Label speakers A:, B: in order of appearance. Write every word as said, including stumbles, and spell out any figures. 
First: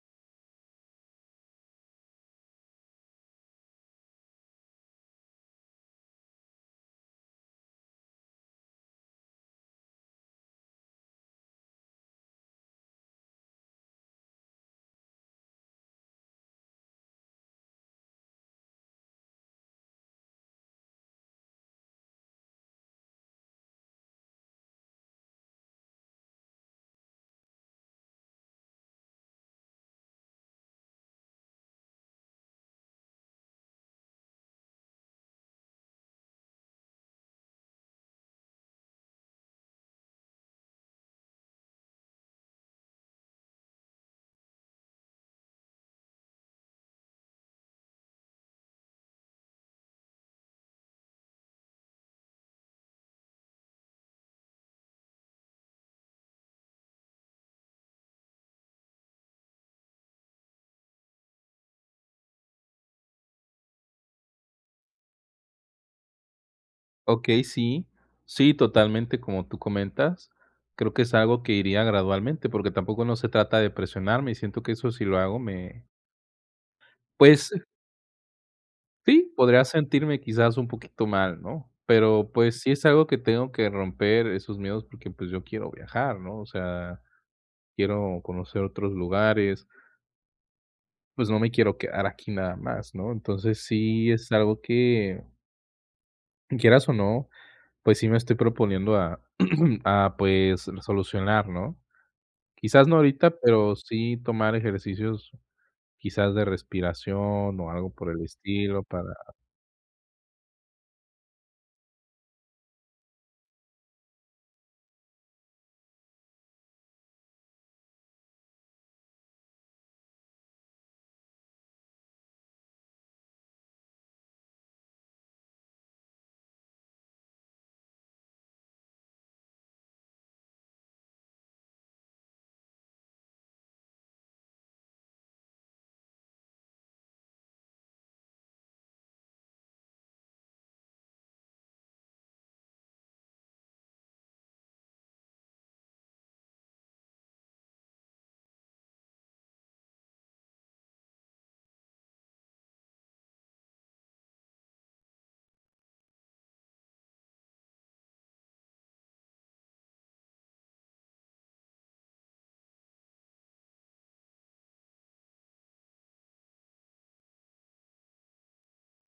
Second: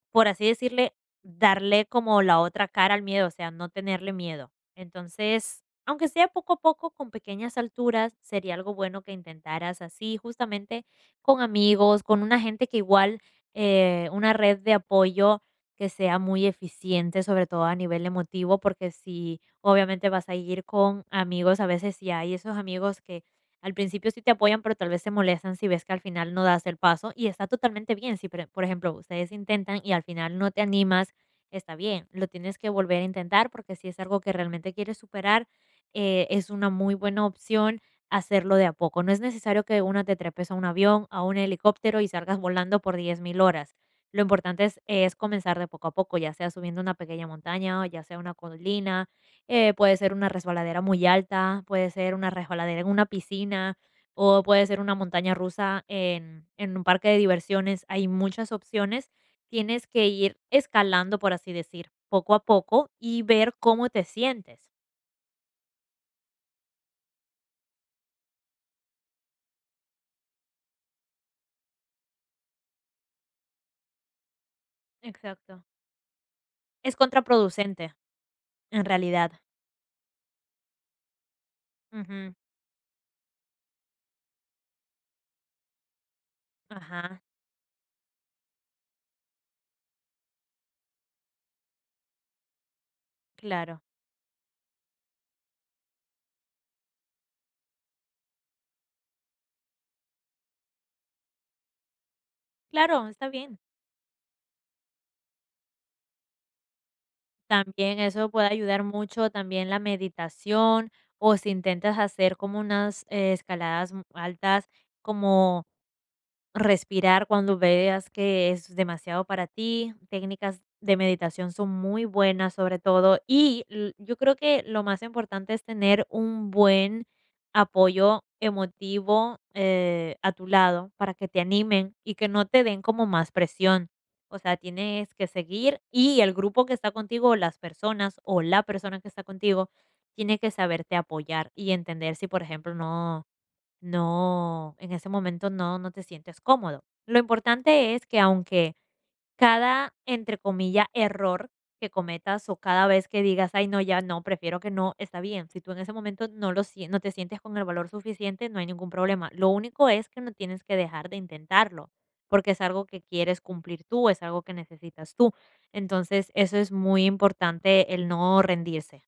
A: Por así decirle, darle como la otra cara al miedo, o sea, no tenerle miedo. Entonces, aunque sea poco a poco, con pequeñas alturas, sería algo bueno que intentaras así, justamente con amigos, con una gente que igual eh, una red de apoyo que sea muy eficiente. Sobre todo a nivel emotivo, porque si, obviamente, vas a ir con amigos a veces, y hay esos amigos que al principio sí te apoyan, pero tal vez se molestan si ves que al final no das el paso y está totalmente bien. Si, pere por ejemplo, ustedes intentan y al final no te animas, está bien. Lo tienes que volver a intentar, porque si es algo que realmente quieres superar, eh, es una muy buena opción hacerlo de a poco. No es necesario que de una te trepes a un avión, a un helicóptero y salgas volando por diez mil horas. Lo importante es es comenzar de poco a poco, ya sea subiendo una pequeña montaña, o ya sea una colina, eh, puede ser una resbaladera muy alta, puede ser una resbaladera en una piscina, o puede ser una montaña rusa en en un parque de diversiones. Hay muchas opciones. Tienes que ir escalando, por así decir, poco a poco y ver cómo te sientes.
B: Okey, sí. Sí, totalmente, como tú comentas. Creo que es algo que iría gradualmente, porque tampoco no se trata de presionarme, y siento que eso sí lo hago
A: Exacto.
B: me
A: Es
B: pues
A: contraproducente, en realidad.
B: sí, podría sentirme quizás un poquito mal, ¿no? Pero,
A: Ujú.
B: pues, sí es algo que tengo que romper esos miedos, porque, pues, yo quiero viajar, ¿no? O sea,
A: Ajá.
B: quiero conocer otros lugares pues, no me quiero quedar aquí nada más, ¿no? Entonces,
A: Claro.
B: sí es algo que quieras, o, no, pues, sí me estoy proponiendo a a, pues, solucionar, ¿no? Quizás no
A: Claro, está
B: ahorita,
A: bien.
B: pero sí tomar ejercicios quizás de respiración, o, algo
A: También
B: por el
A: eso puede ayudar
B: estilo
A: mucho,
B: para
A: también la meditación, o si intentas hacer como unas escaladas, mm, altas, como respirar cuando veas que es demasiado para ti. Técnicas de meditación son muy buenas, sobre todo. Y l yo creo que lo más importante es tener un buen apoyo emotivo, eh, a tu lado, para que te animen y que no te den como más presión. O sea, tienes que seguir, y el grupo que está contigo, o las personas, o la persona que está contigo tiene que saberte apoyar y entender si, por ejemplo, no no, en ese momento, no no te sientes cómodo. Lo importante es que aunque cada, entre comilla, error que cometas, o cada vez que digas: "Ay, no, ya no, prefiero que no", está bien. Si tú en ese momento no lo sie no te sientes con el valor suficiente, no hay ningún problema. Lo único es que no tienes que dejar de intentarlo, porque es algo que quieres cumplir tú, es algo que necesitas tú. Entonces, eso es muy importante, el no rendirse.